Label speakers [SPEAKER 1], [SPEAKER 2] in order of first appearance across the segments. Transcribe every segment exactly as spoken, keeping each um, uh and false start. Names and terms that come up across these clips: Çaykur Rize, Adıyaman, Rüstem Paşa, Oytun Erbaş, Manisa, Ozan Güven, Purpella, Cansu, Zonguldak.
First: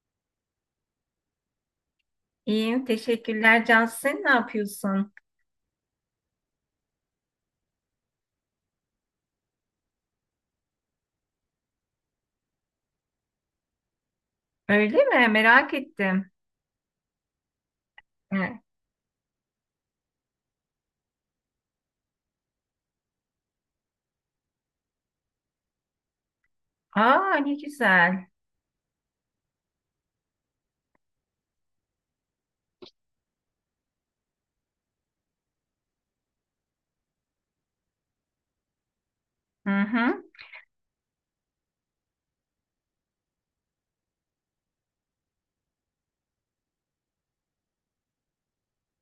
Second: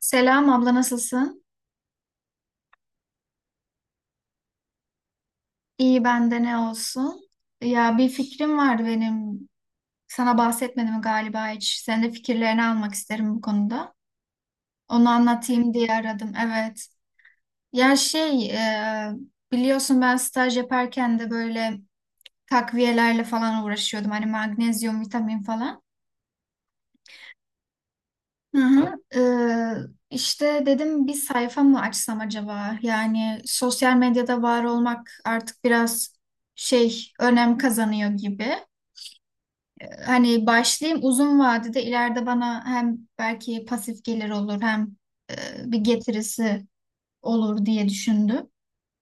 [SPEAKER 1] Selam abla nasılsın?
[SPEAKER 2] İyiyim, teşekkürler Cansin. Ne yapıyorsun?
[SPEAKER 1] İyi bende ne olsun? Ya bir fikrim vardı benim. Sana bahsetmedim galiba hiç. Senin de fikirlerini almak isterim bu konuda.
[SPEAKER 2] Öyle
[SPEAKER 1] Onu
[SPEAKER 2] mi?
[SPEAKER 1] anlatayım
[SPEAKER 2] Merak
[SPEAKER 1] diye
[SPEAKER 2] ettim.
[SPEAKER 1] aradım. Evet. Ya şey
[SPEAKER 2] Evet.
[SPEAKER 1] e, biliyorsun ben staj yaparken de böyle takviyelerle falan uğraşıyordum. Hani magnezyum, vitamin falan.
[SPEAKER 2] Aa, ne güzel.
[SPEAKER 1] Hı hı. Ee, işte dedim bir sayfa mı açsam acaba? Yani sosyal medyada var olmak artık biraz şey önem kazanıyor gibi.
[SPEAKER 2] Hı hı.
[SPEAKER 1] Hani başlayayım, uzun vadede ileride bana hem belki pasif gelir olur hem e, bir getirisi olur diye düşündüm.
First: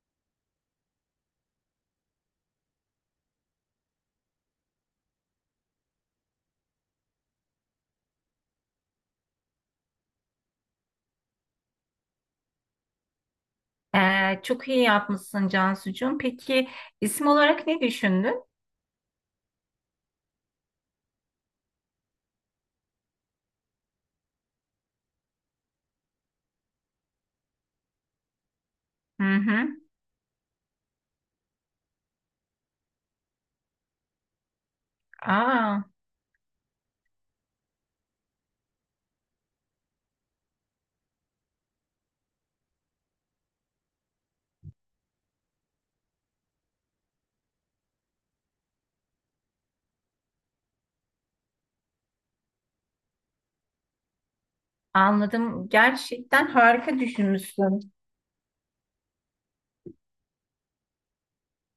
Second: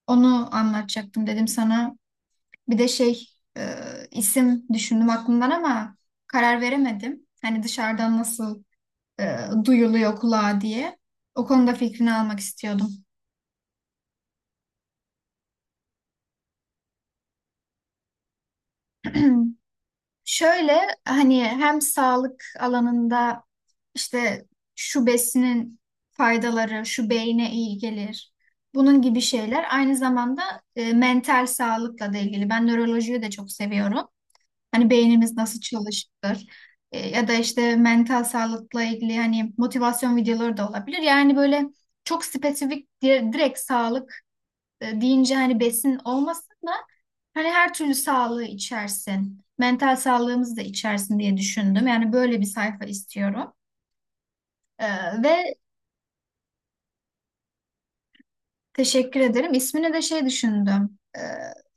[SPEAKER 1] Onu anlatacaktım dedim sana. Bir de şey e, isim düşündüm aklımdan ama karar veremedim. Hani dışarıdan nasıl e, duyuluyor kulağa diye. O konuda fikrini almak istiyordum.
[SPEAKER 2] Ee, çok iyi yapmışsın Cansucuğum. Peki isim olarak ne düşündün?
[SPEAKER 1] Şöyle, hani hem sağlık alanında işte şu besinin faydaları, şu beyne iyi gelir. Bunun gibi
[SPEAKER 2] Hı
[SPEAKER 1] şeyler,
[SPEAKER 2] hı.
[SPEAKER 1] aynı zamanda e, mental sağlıkla da ilgili. Ben nörolojiyi de çok seviyorum. Hani beynimiz nasıl
[SPEAKER 2] Aa,
[SPEAKER 1] çalışır. E, ya da işte mental sağlıkla ilgili hani motivasyon videoları da olabilir. Yani böyle çok spesifik dire- direkt sağlık e, deyince, hani besin olmasın da hani her türlü sağlığı içersin. Mental sağlığımızı da içersin diye düşündüm. Yani böyle bir sayfa istiyorum. E, Ve
[SPEAKER 2] anladım. Gerçekten harika düşünmüşsün.
[SPEAKER 1] teşekkür ederim. İsmine de şey düşündüm. E,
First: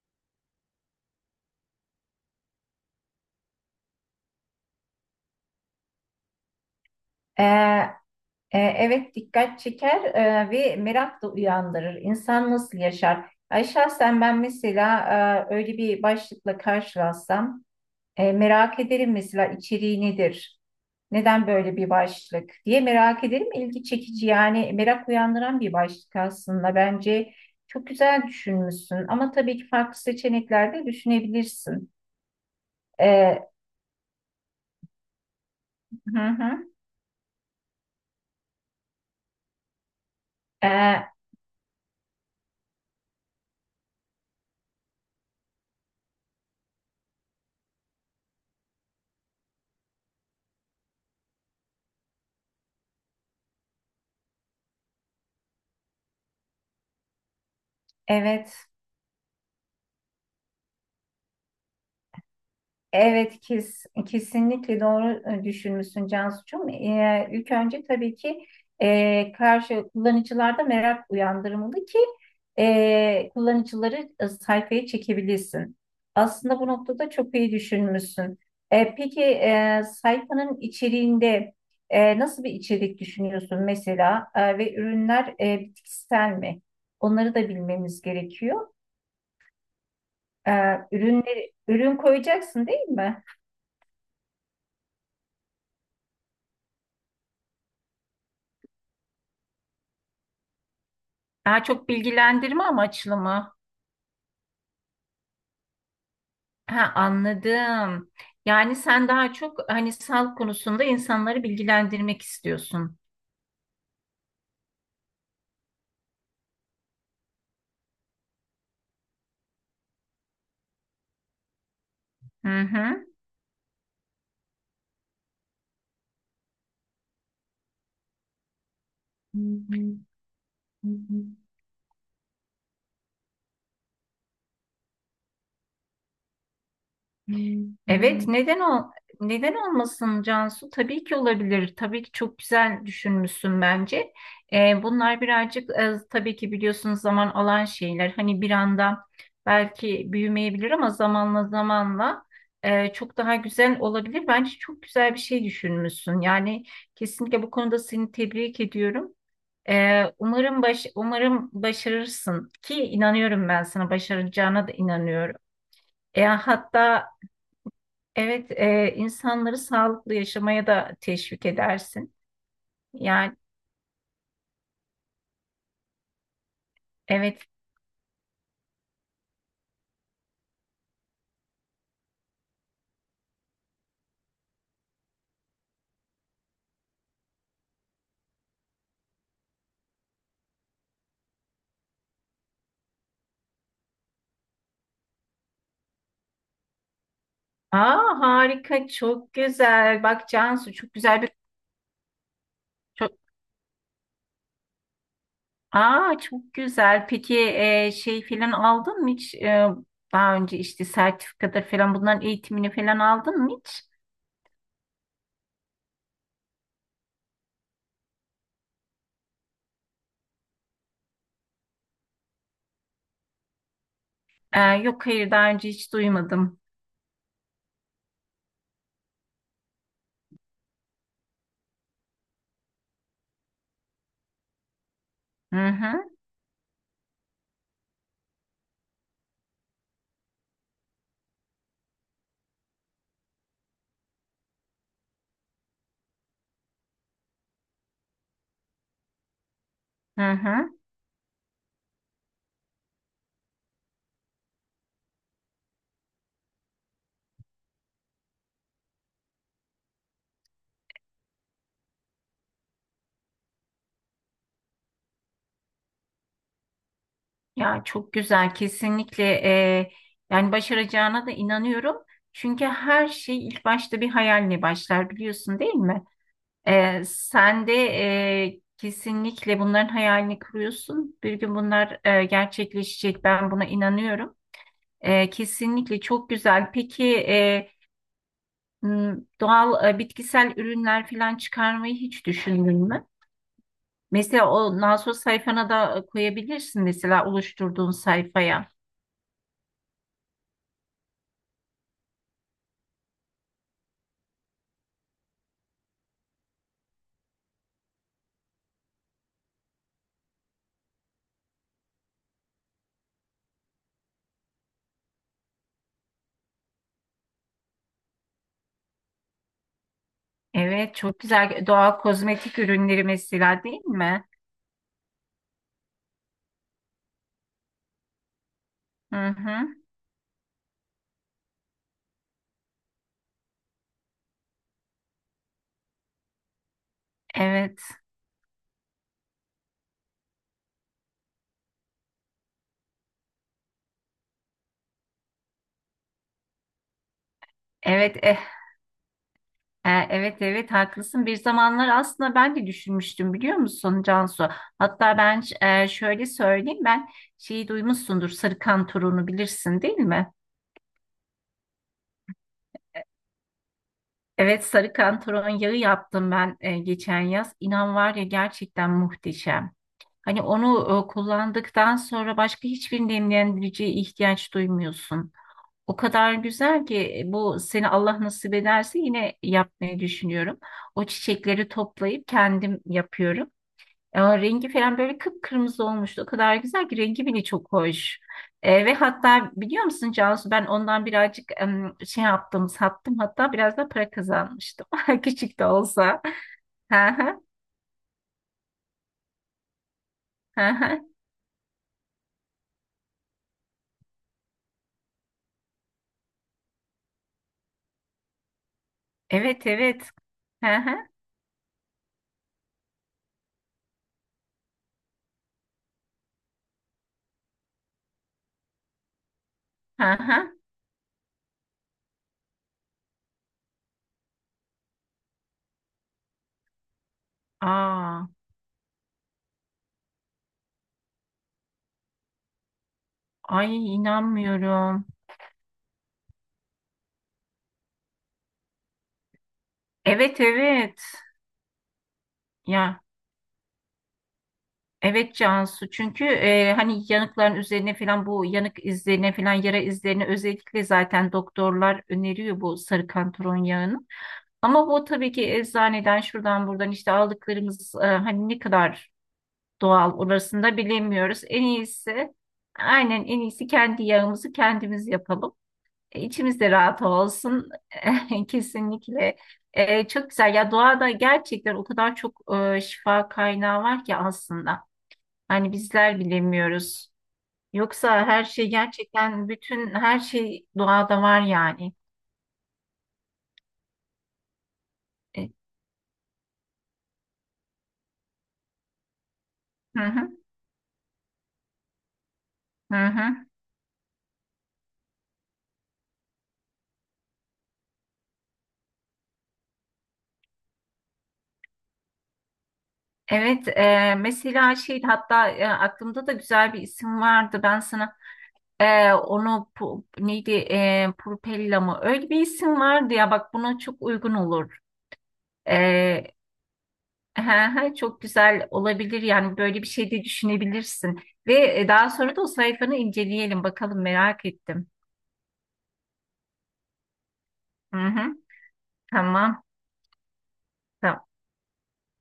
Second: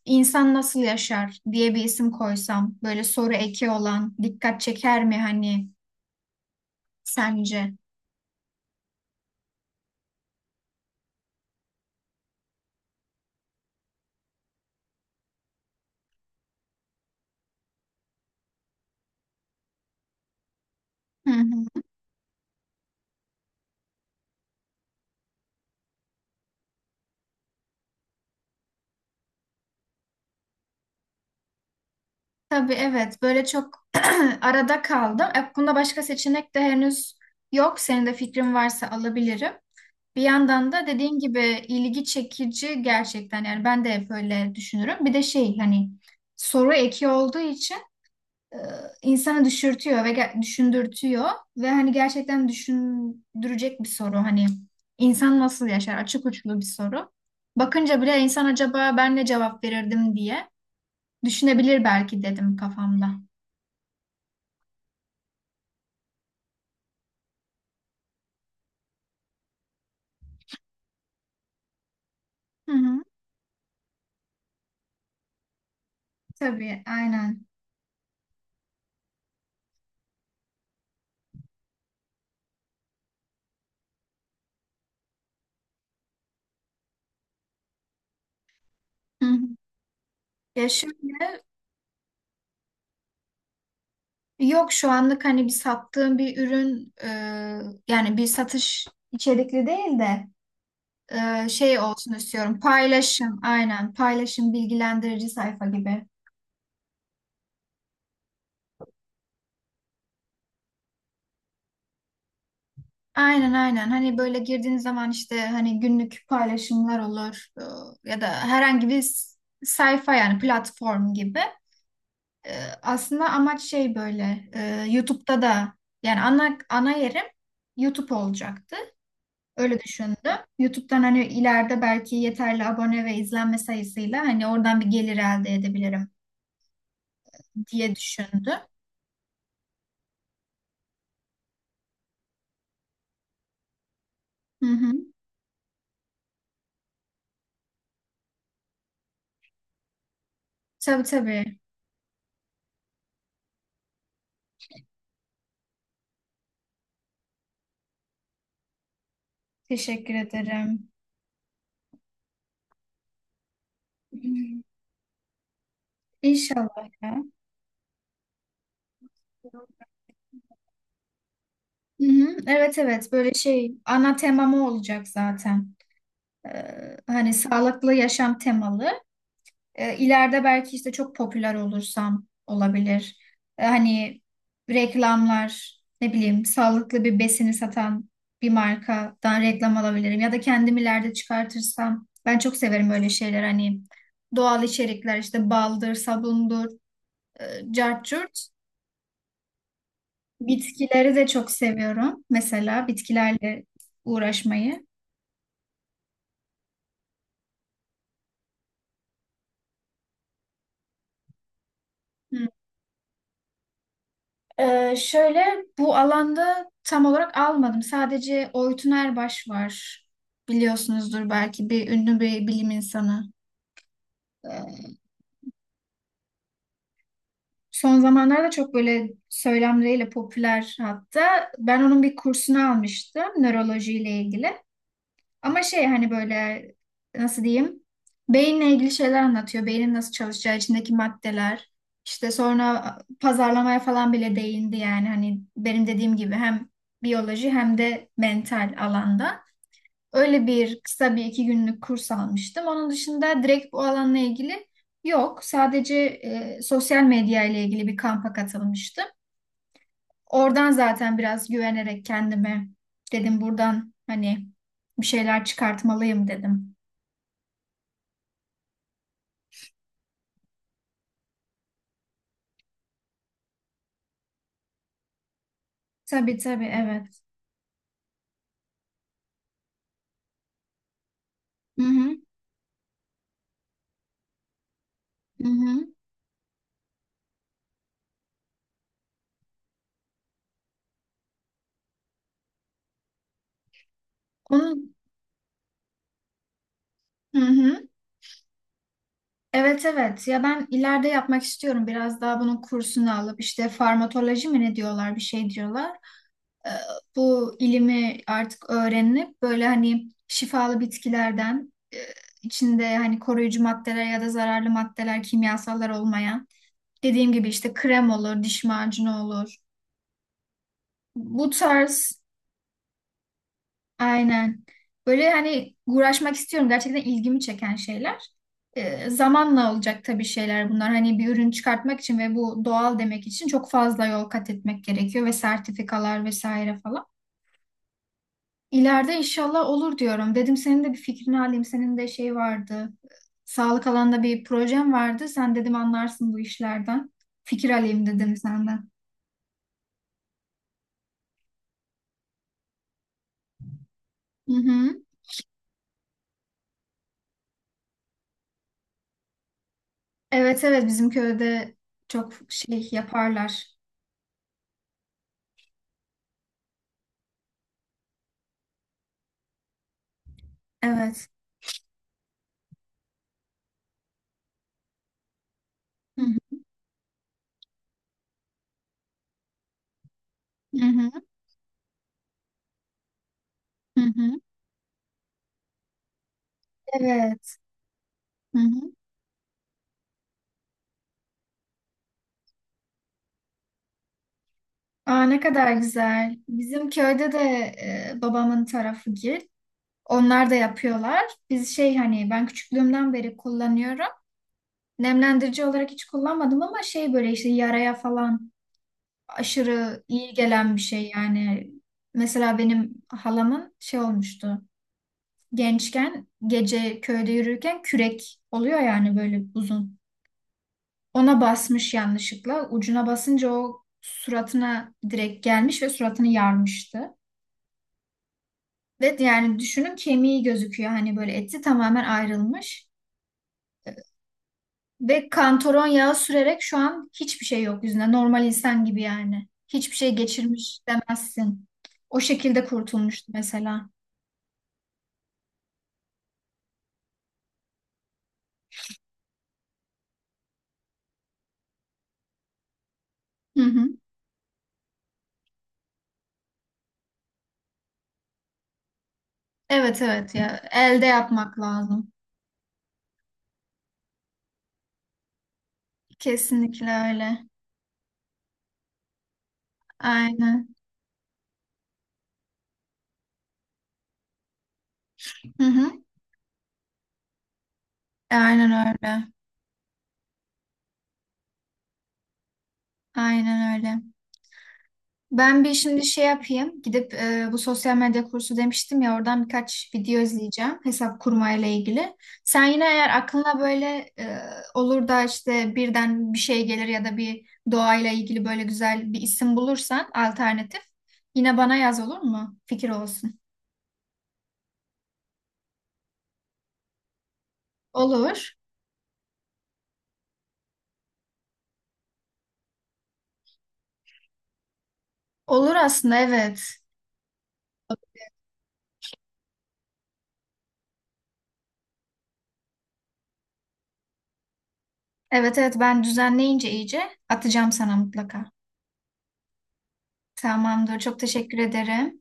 [SPEAKER 1] İnsan nasıl yaşar diye bir isim koysam. Böyle soru eki olan dikkat çeker mi hani sence?
[SPEAKER 2] Ee, e, evet, dikkat çeker, e, ve merak da uyandırır. İnsan nasıl yaşar? Ay şahsen ben mesela e, öyle bir başlıkla karşılaşsam. E, merak ederim, mesela içeriği nedir?
[SPEAKER 1] Hı
[SPEAKER 2] Neden böyle
[SPEAKER 1] hı.
[SPEAKER 2] bir başlık diye merak ederim. İlgi çekici, yani merak uyandıran bir başlık aslında. Bence çok güzel düşünmüşsün, ama tabii ki farklı seçenekler de düşünebilirsin.
[SPEAKER 1] Tabii, evet, böyle
[SPEAKER 2] E,
[SPEAKER 1] çok arada kaldım. E, Bunda başka
[SPEAKER 2] hı
[SPEAKER 1] seçenek de
[SPEAKER 2] hı.
[SPEAKER 1] henüz yok. Senin de fikrin varsa alabilirim. Bir yandan da
[SPEAKER 2] E,
[SPEAKER 1] dediğin gibi ilgi çekici gerçekten, yani ben de hep öyle düşünürüm. Bir de şey, hani soru eki olduğu için e, insanı düşürtüyor ve ge- düşündürtüyor ve hani gerçekten düşündürecek bir soru, hani insan nasıl yaşar açık uçlu bir soru. Bakınca bile insan
[SPEAKER 2] evet.
[SPEAKER 1] acaba ben ne cevap verirdim diye düşünebilir belki, dedim kafamda.
[SPEAKER 2] Evet, kes, kesinlikle doğru e, düşünmüşsün Cansu'cum. Ee, ilk önce tabii ki e, karşı kullanıcılarda merak uyandırmalı ki
[SPEAKER 1] Hı hı,
[SPEAKER 2] e, kullanıcıları e, sayfaya çekebilirsin. Aslında bu
[SPEAKER 1] tabii,
[SPEAKER 2] noktada çok
[SPEAKER 1] aynen.
[SPEAKER 2] iyi düşünmüşsün. E, peki, e, sayfanın içeriğinde e, nasıl bir içerik düşünüyorsun mesela? E, ve ürünler e, bitkisel mi? Onları da bilmemiz gerekiyor.
[SPEAKER 1] Hı hı.
[SPEAKER 2] E,
[SPEAKER 1] Ya şöyle,
[SPEAKER 2] Ürünleri, ürün koyacaksın değil mi?
[SPEAKER 1] yok şu anlık hani bir sattığım bir ürün e, yani bir satış içerikli değil de e,
[SPEAKER 2] Daha
[SPEAKER 1] şey
[SPEAKER 2] çok
[SPEAKER 1] olsun istiyorum.
[SPEAKER 2] bilgilendirme amaçlı
[SPEAKER 1] Paylaşım,
[SPEAKER 2] mı?
[SPEAKER 1] aynen, paylaşım bilgilendirici sayfa gibi.
[SPEAKER 2] Ha, anladım. Yani sen daha çok hani sağlık konusunda insanları bilgilendirmek istiyorsun.
[SPEAKER 1] Aynen aynen, hani böyle girdiğiniz zaman işte hani günlük paylaşımlar olur e, ya da herhangi bir s- sayfa, yani platform gibi. E,
[SPEAKER 2] Hı
[SPEAKER 1] Aslında amaç şey böyle, e, YouTube'da da yani ana ana yerim YouTube olacaktı. Öyle düşündüm. YouTube'dan hani
[SPEAKER 2] hı.
[SPEAKER 1] ileride belki yeterli abone ve izlenme sayısıyla hani oradan bir gelir elde edebilirim
[SPEAKER 2] Hmm.
[SPEAKER 1] diye
[SPEAKER 2] Evet,
[SPEAKER 1] düşündüm.
[SPEAKER 2] neden ol neden olmasın Cansu? Tabii ki olabilir. Tabii ki çok güzel düşünmüşsün bence.
[SPEAKER 1] Hı
[SPEAKER 2] Ee,
[SPEAKER 1] hı.
[SPEAKER 2] bunlar birazcık, e, tabii ki biliyorsunuz, zaman alan şeyler. Hani bir anda belki büyümeyebilir, ama
[SPEAKER 1] Tabii
[SPEAKER 2] zamanla
[SPEAKER 1] tabii.
[SPEAKER 2] zamanla e, çok daha güzel olabilir. Bence çok güzel bir şey düşünmüşsün. Yani kesinlikle bu konuda seni tebrik ediyorum. Ee,
[SPEAKER 1] Teşekkür
[SPEAKER 2] umarım baş
[SPEAKER 1] ederim.
[SPEAKER 2] umarım başarırsın ki inanıyorum, ben sana
[SPEAKER 1] Hı.
[SPEAKER 2] başaracağına da inanıyorum. E,
[SPEAKER 1] İnşallah
[SPEAKER 2] hatta
[SPEAKER 1] ya.
[SPEAKER 2] evet, e, insanları sağlıklı yaşamaya da teşvik
[SPEAKER 1] Hı
[SPEAKER 2] edersin.
[SPEAKER 1] hı. Evet evet, böyle
[SPEAKER 2] Yani
[SPEAKER 1] şey ana temamı olacak zaten. Ee, hani
[SPEAKER 2] evet.
[SPEAKER 1] sağlıklı yaşam temalı. E, ileride belki işte çok popüler olursam olabilir. E, hani reklamlar, ne bileyim, sağlıklı bir besini satan bir markadan reklam alabilirim. Ya da kendim ileride çıkartırsam. Ben çok severim öyle şeyler, hani doğal içerikler işte, baldır, sabundur, e, cart
[SPEAKER 2] Aa,
[SPEAKER 1] curt.
[SPEAKER 2] harika, çok güzel. Bak Cansu çok
[SPEAKER 1] Bitkileri
[SPEAKER 2] güzel
[SPEAKER 1] de
[SPEAKER 2] bir
[SPEAKER 1] çok seviyorum. Mesela
[SPEAKER 2] çok
[SPEAKER 1] bitkilerle uğraşmayı.
[SPEAKER 2] Aa, çok güzel. Peki, e, şey falan aldın mı hiç? E, daha önce işte sertifikada falan bunların
[SPEAKER 1] Hı.
[SPEAKER 2] eğitimini falan aldın mı hiç?
[SPEAKER 1] Ee, şöyle, bu alanda tam olarak almadım. Sadece Oytun Erbaş var. Biliyorsunuzdur belki, bir ünlü bir bilim insanı.
[SPEAKER 2] E,
[SPEAKER 1] Ee,
[SPEAKER 2] yok, hayır, daha önce hiç duymadım.
[SPEAKER 1] Son zamanlarda çok böyle söylemleriyle popüler hatta. Ben onun bir kursunu almıştım nörolojiyle ilgili. Ama
[SPEAKER 2] Hı
[SPEAKER 1] şey,
[SPEAKER 2] hı.
[SPEAKER 1] hani böyle nasıl diyeyim? Beyinle ilgili şeyler anlatıyor. Beynin nasıl çalışacağı, içindeki maddeler. İşte sonra pazarlamaya falan bile değindi, yani hani benim dediğim gibi hem biyoloji hem de mental alanda.
[SPEAKER 2] Hı
[SPEAKER 1] Öyle
[SPEAKER 2] hı.
[SPEAKER 1] bir kısa bir iki günlük kurs almıştım. Onun dışında direkt bu alanla ilgili yok. Sadece e, sosyal medya ile ilgili bir kampa katılmıştım. Oradan zaten biraz güvenerek kendime dedim, buradan hani bir şeyler çıkartmalıyım dedim.
[SPEAKER 2] Ya çok güzel kesinlikle, eee, yani başaracağına da inanıyorum. Çünkü her şey ilk başta bir hayalle başlar, biliyorsun değil mi?
[SPEAKER 1] Tabii tabii,
[SPEAKER 2] Eee,
[SPEAKER 1] evet.
[SPEAKER 2] sen de eee, kesinlikle bunların hayalini kuruyorsun. Bir gün
[SPEAKER 1] Hı
[SPEAKER 2] bunlar
[SPEAKER 1] hı.
[SPEAKER 2] eee, gerçekleşecek, ben buna inanıyorum. Eee,
[SPEAKER 1] Hı hı.
[SPEAKER 2] kesinlikle çok güzel. Peki, eee, m, doğal, eee, bitkisel ürünler falan çıkarmayı hiç düşündün mü? Mesela o
[SPEAKER 1] Onun.
[SPEAKER 2] nasos sayfana da e, koyabilirsin, mesela
[SPEAKER 1] Hı hı.
[SPEAKER 2] oluşturduğun sayfaya.
[SPEAKER 1] Evet evet ya, ben ileride yapmak istiyorum biraz daha bunun kursunu alıp, işte farmakoloji mi ne diyorlar, bir şey diyorlar. Ee, Bu ilimi artık öğrenip böyle hani şifalı bitkilerden, e, içinde hani koruyucu maddeler ya da zararlı maddeler, kimyasallar olmayan, dediğim gibi işte krem olur, diş macunu olur,
[SPEAKER 2] Evet, çok
[SPEAKER 1] bu
[SPEAKER 2] güzel, doğal
[SPEAKER 1] tarz.
[SPEAKER 2] kozmetik ürünleri mesela değil mi?
[SPEAKER 1] Aynen. Böyle hani uğraşmak istiyorum. Gerçekten ilgimi çeken şeyler. Ee,
[SPEAKER 2] Hı
[SPEAKER 1] zamanla
[SPEAKER 2] hı.
[SPEAKER 1] olacak tabii şeyler bunlar. Hani bir ürün çıkartmak için ve bu doğal demek için çok fazla yol kat etmek gerekiyor ve sertifikalar vesaire falan.
[SPEAKER 2] Evet.
[SPEAKER 1] İleride inşallah olur diyorum. Dedim senin de bir fikrini alayım. Senin de şey vardı. Sağlık alanında bir projem vardı. Sen dedim anlarsın bu işlerden. Fikir alayım
[SPEAKER 2] Evet.
[SPEAKER 1] dedim
[SPEAKER 2] E,
[SPEAKER 1] senden.
[SPEAKER 2] E, Evet, evet, haklısın. Bir zamanlar aslında ben de düşünmüştüm, biliyor musun Cansu?
[SPEAKER 1] Hı hı.
[SPEAKER 2] Hatta ben, e, şöyle söyleyeyim, ben şeyi duymuşsundur, sarı turunu bilirsin değil mi?
[SPEAKER 1] Evet evet, bizim köyde çok şey yaparlar.
[SPEAKER 2] Evet, sarı turun yağı yaptım ben e, geçen yaz. İnan var ya, gerçekten muhteşem. Hani onu e,
[SPEAKER 1] Evet.
[SPEAKER 2] kullandıktan sonra başka hiçbir nemlendiriciye ihtiyaç duymuyorsun. O
[SPEAKER 1] Hı
[SPEAKER 2] kadar
[SPEAKER 1] hı.
[SPEAKER 2] güzel ki, e, bu seni, Allah nasip ederse, yine yapmayı düşünüyorum.
[SPEAKER 1] Hı
[SPEAKER 2] O
[SPEAKER 1] hı.
[SPEAKER 2] çiçekleri toplayıp kendim yapıyorum.
[SPEAKER 1] Hı
[SPEAKER 2] Ya
[SPEAKER 1] hı.
[SPEAKER 2] rengi falan böyle kıpkırmızı olmuştu. O kadar güzel ki rengi bile
[SPEAKER 1] Evet.
[SPEAKER 2] çok hoş.
[SPEAKER 1] Hı
[SPEAKER 2] E,
[SPEAKER 1] hı.
[SPEAKER 2] ve hatta biliyor musun Cansu, ben ondan birazcık, em, şey yaptım, sattım, hatta biraz da para kazanmıştım.
[SPEAKER 1] Aa, ne
[SPEAKER 2] Küçük de
[SPEAKER 1] kadar
[SPEAKER 2] olsa.
[SPEAKER 1] güzel. Bizim
[SPEAKER 2] Hı
[SPEAKER 1] köyde de
[SPEAKER 2] hı,
[SPEAKER 1] e, babamın tarafı gil. Onlar da
[SPEAKER 2] hı hı.
[SPEAKER 1] yapıyorlar. Biz şey hani ben küçüklüğümden beri kullanıyorum. Nemlendirici olarak hiç kullanmadım ama şey böyle işte yaraya falan
[SPEAKER 2] Evet
[SPEAKER 1] aşırı
[SPEAKER 2] evet.
[SPEAKER 1] iyi gelen
[SPEAKER 2] Hı
[SPEAKER 1] bir
[SPEAKER 2] hı,
[SPEAKER 1] şey yani. Mesela benim halamın şey olmuştu. Gençken gece köyde yürürken kürek oluyor yani böyle uzun.
[SPEAKER 2] hı hı.
[SPEAKER 1] Ona basmış yanlışlıkla. Ucuna basınca o suratına direkt gelmiş ve suratını yarmıştı.
[SPEAKER 2] Aa,
[SPEAKER 1] Ve yani düşünün, kemiği gözüküyor. Hani böyle eti tamamen ayrılmış.
[SPEAKER 2] ay inanmıyorum.
[SPEAKER 1] Ve kantaron yağı sürerek şu an hiçbir şey yok yüzünde. Normal insan gibi yani. Hiçbir şey
[SPEAKER 2] Evet
[SPEAKER 1] geçirmiş
[SPEAKER 2] evet.
[SPEAKER 1] demezsin. O şekilde
[SPEAKER 2] Ya,
[SPEAKER 1] kurtulmuştu mesela.
[SPEAKER 2] evet Cansu, çünkü e, hani yanıkların üzerine falan, bu yanık izlerine falan, yara izlerine özellikle zaten doktorlar öneriyor bu sarı kantaron
[SPEAKER 1] Hı hı.
[SPEAKER 2] yağını. Ama bu tabii ki eczaneden, şuradan buradan işte aldıklarımız, e, hani ne kadar
[SPEAKER 1] Evet
[SPEAKER 2] doğal
[SPEAKER 1] evet ya.
[SPEAKER 2] orasını da
[SPEAKER 1] Elde
[SPEAKER 2] bilemiyoruz.
[SPEAKER 1] yapmak
[SPEAKER 2] En
[SPEAKER 1] lazım.
[SPEAKER 2] iyisi, aynen, en iyisi kendi yağımızı kendimiz yapalım. E, İçimiz de
[SPEAKER 1] Kesinlikle
[SPEAKER 2] rahat
[SPEAKER 1] öyle.
[SPEAKER 2] olsun. Kesinlikle. E, çok güzel ya,
[SPEAKER 1] Aynen.
[SPEAKER 2] doğada gerçekten o kadar çok e, şifa kaynağı var ki aslında.
[SPEAKER 1] Hı
[SPEAKER 2] Hani
[SPEAKER 1] hı.
[SPEAKER 2] bizler bilemiyoruz. Yoksa her
[SPEAKER 1] Aynen
[SPEAKER 2] şey,
[SPEAKER 1] öyle.
[SPEAKER 2] gerçekten bütün her şey doğada var yani.
[SPEAKER 1] Aynen öyle.
[SPEAKER 2] E,
[SPEAKER 1] Ben bir şimdi şey yapayım. Gidip e, bu sosyal medya kursu demiştim ya, oradan birkaç
[SPEAKER 2] Hı
[SPEAKER 1] video
[SPEAKER 2] hı,
[SPEAKER 1] izleyeceğim hesap kurmayla ilgili. Sen yine
[SPEAKER 2] hı
[SPEAKER 1] eğer
[SPEAKER 2] hı.
[SPEAKER 1] aklına böyle e, olur da işte birden bir şey gelir ya da bir doğayla ilgili böyle güzel bir isim bulursan alternatif, yine bana yaz olur mu? Fikir olsun.
[SPEAKER 2] Evet, e, mesela şey, hatta e, aklımda da güzel bir isim vardı. Ben sana
[SPEAKER 1] Olur.
[SPEAKER 2] e, onu pu- neydi, e, Purpella mı? Öyle bir isim vardı ya, bak buna çok uygun olur.
[SPEAKER 1] Olur aslında,
[SPEAKER 2] E,
[SPEAKER 1] evet.
[SPEAKER 2] he, he, çok güzel olabilir yani, böyle bir şey de düşünebilirsin. Ve e, daha sonra da o sayfanı inceleyelim bakalım, merak ettim.
[SPEAKER 1] Evet evet, ben düzenleyince iyice atacağım sana
[SPEAKER 2] Hı hı,
[SPEAKER 1] mutlaka.
[SPEAKER 2] tamam.
[SPEAKER 1] Tamamdır. Çok
[SPEAKER 2] Tamam.
[SPEAKER 1] teşekkür ederim.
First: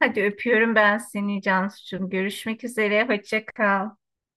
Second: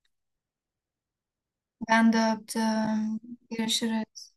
[SPEAKER 2] Hadi öpüyorum ben seni Cansucuğum.
[SPEAKER 1] Ben de
[SPEAKER 2] Görüşmek üzere.
[SPEAKER 1] öptüm.
[SPEAKER 2] Hoşça kal.
[SPEAKER 1] Görüşürüz.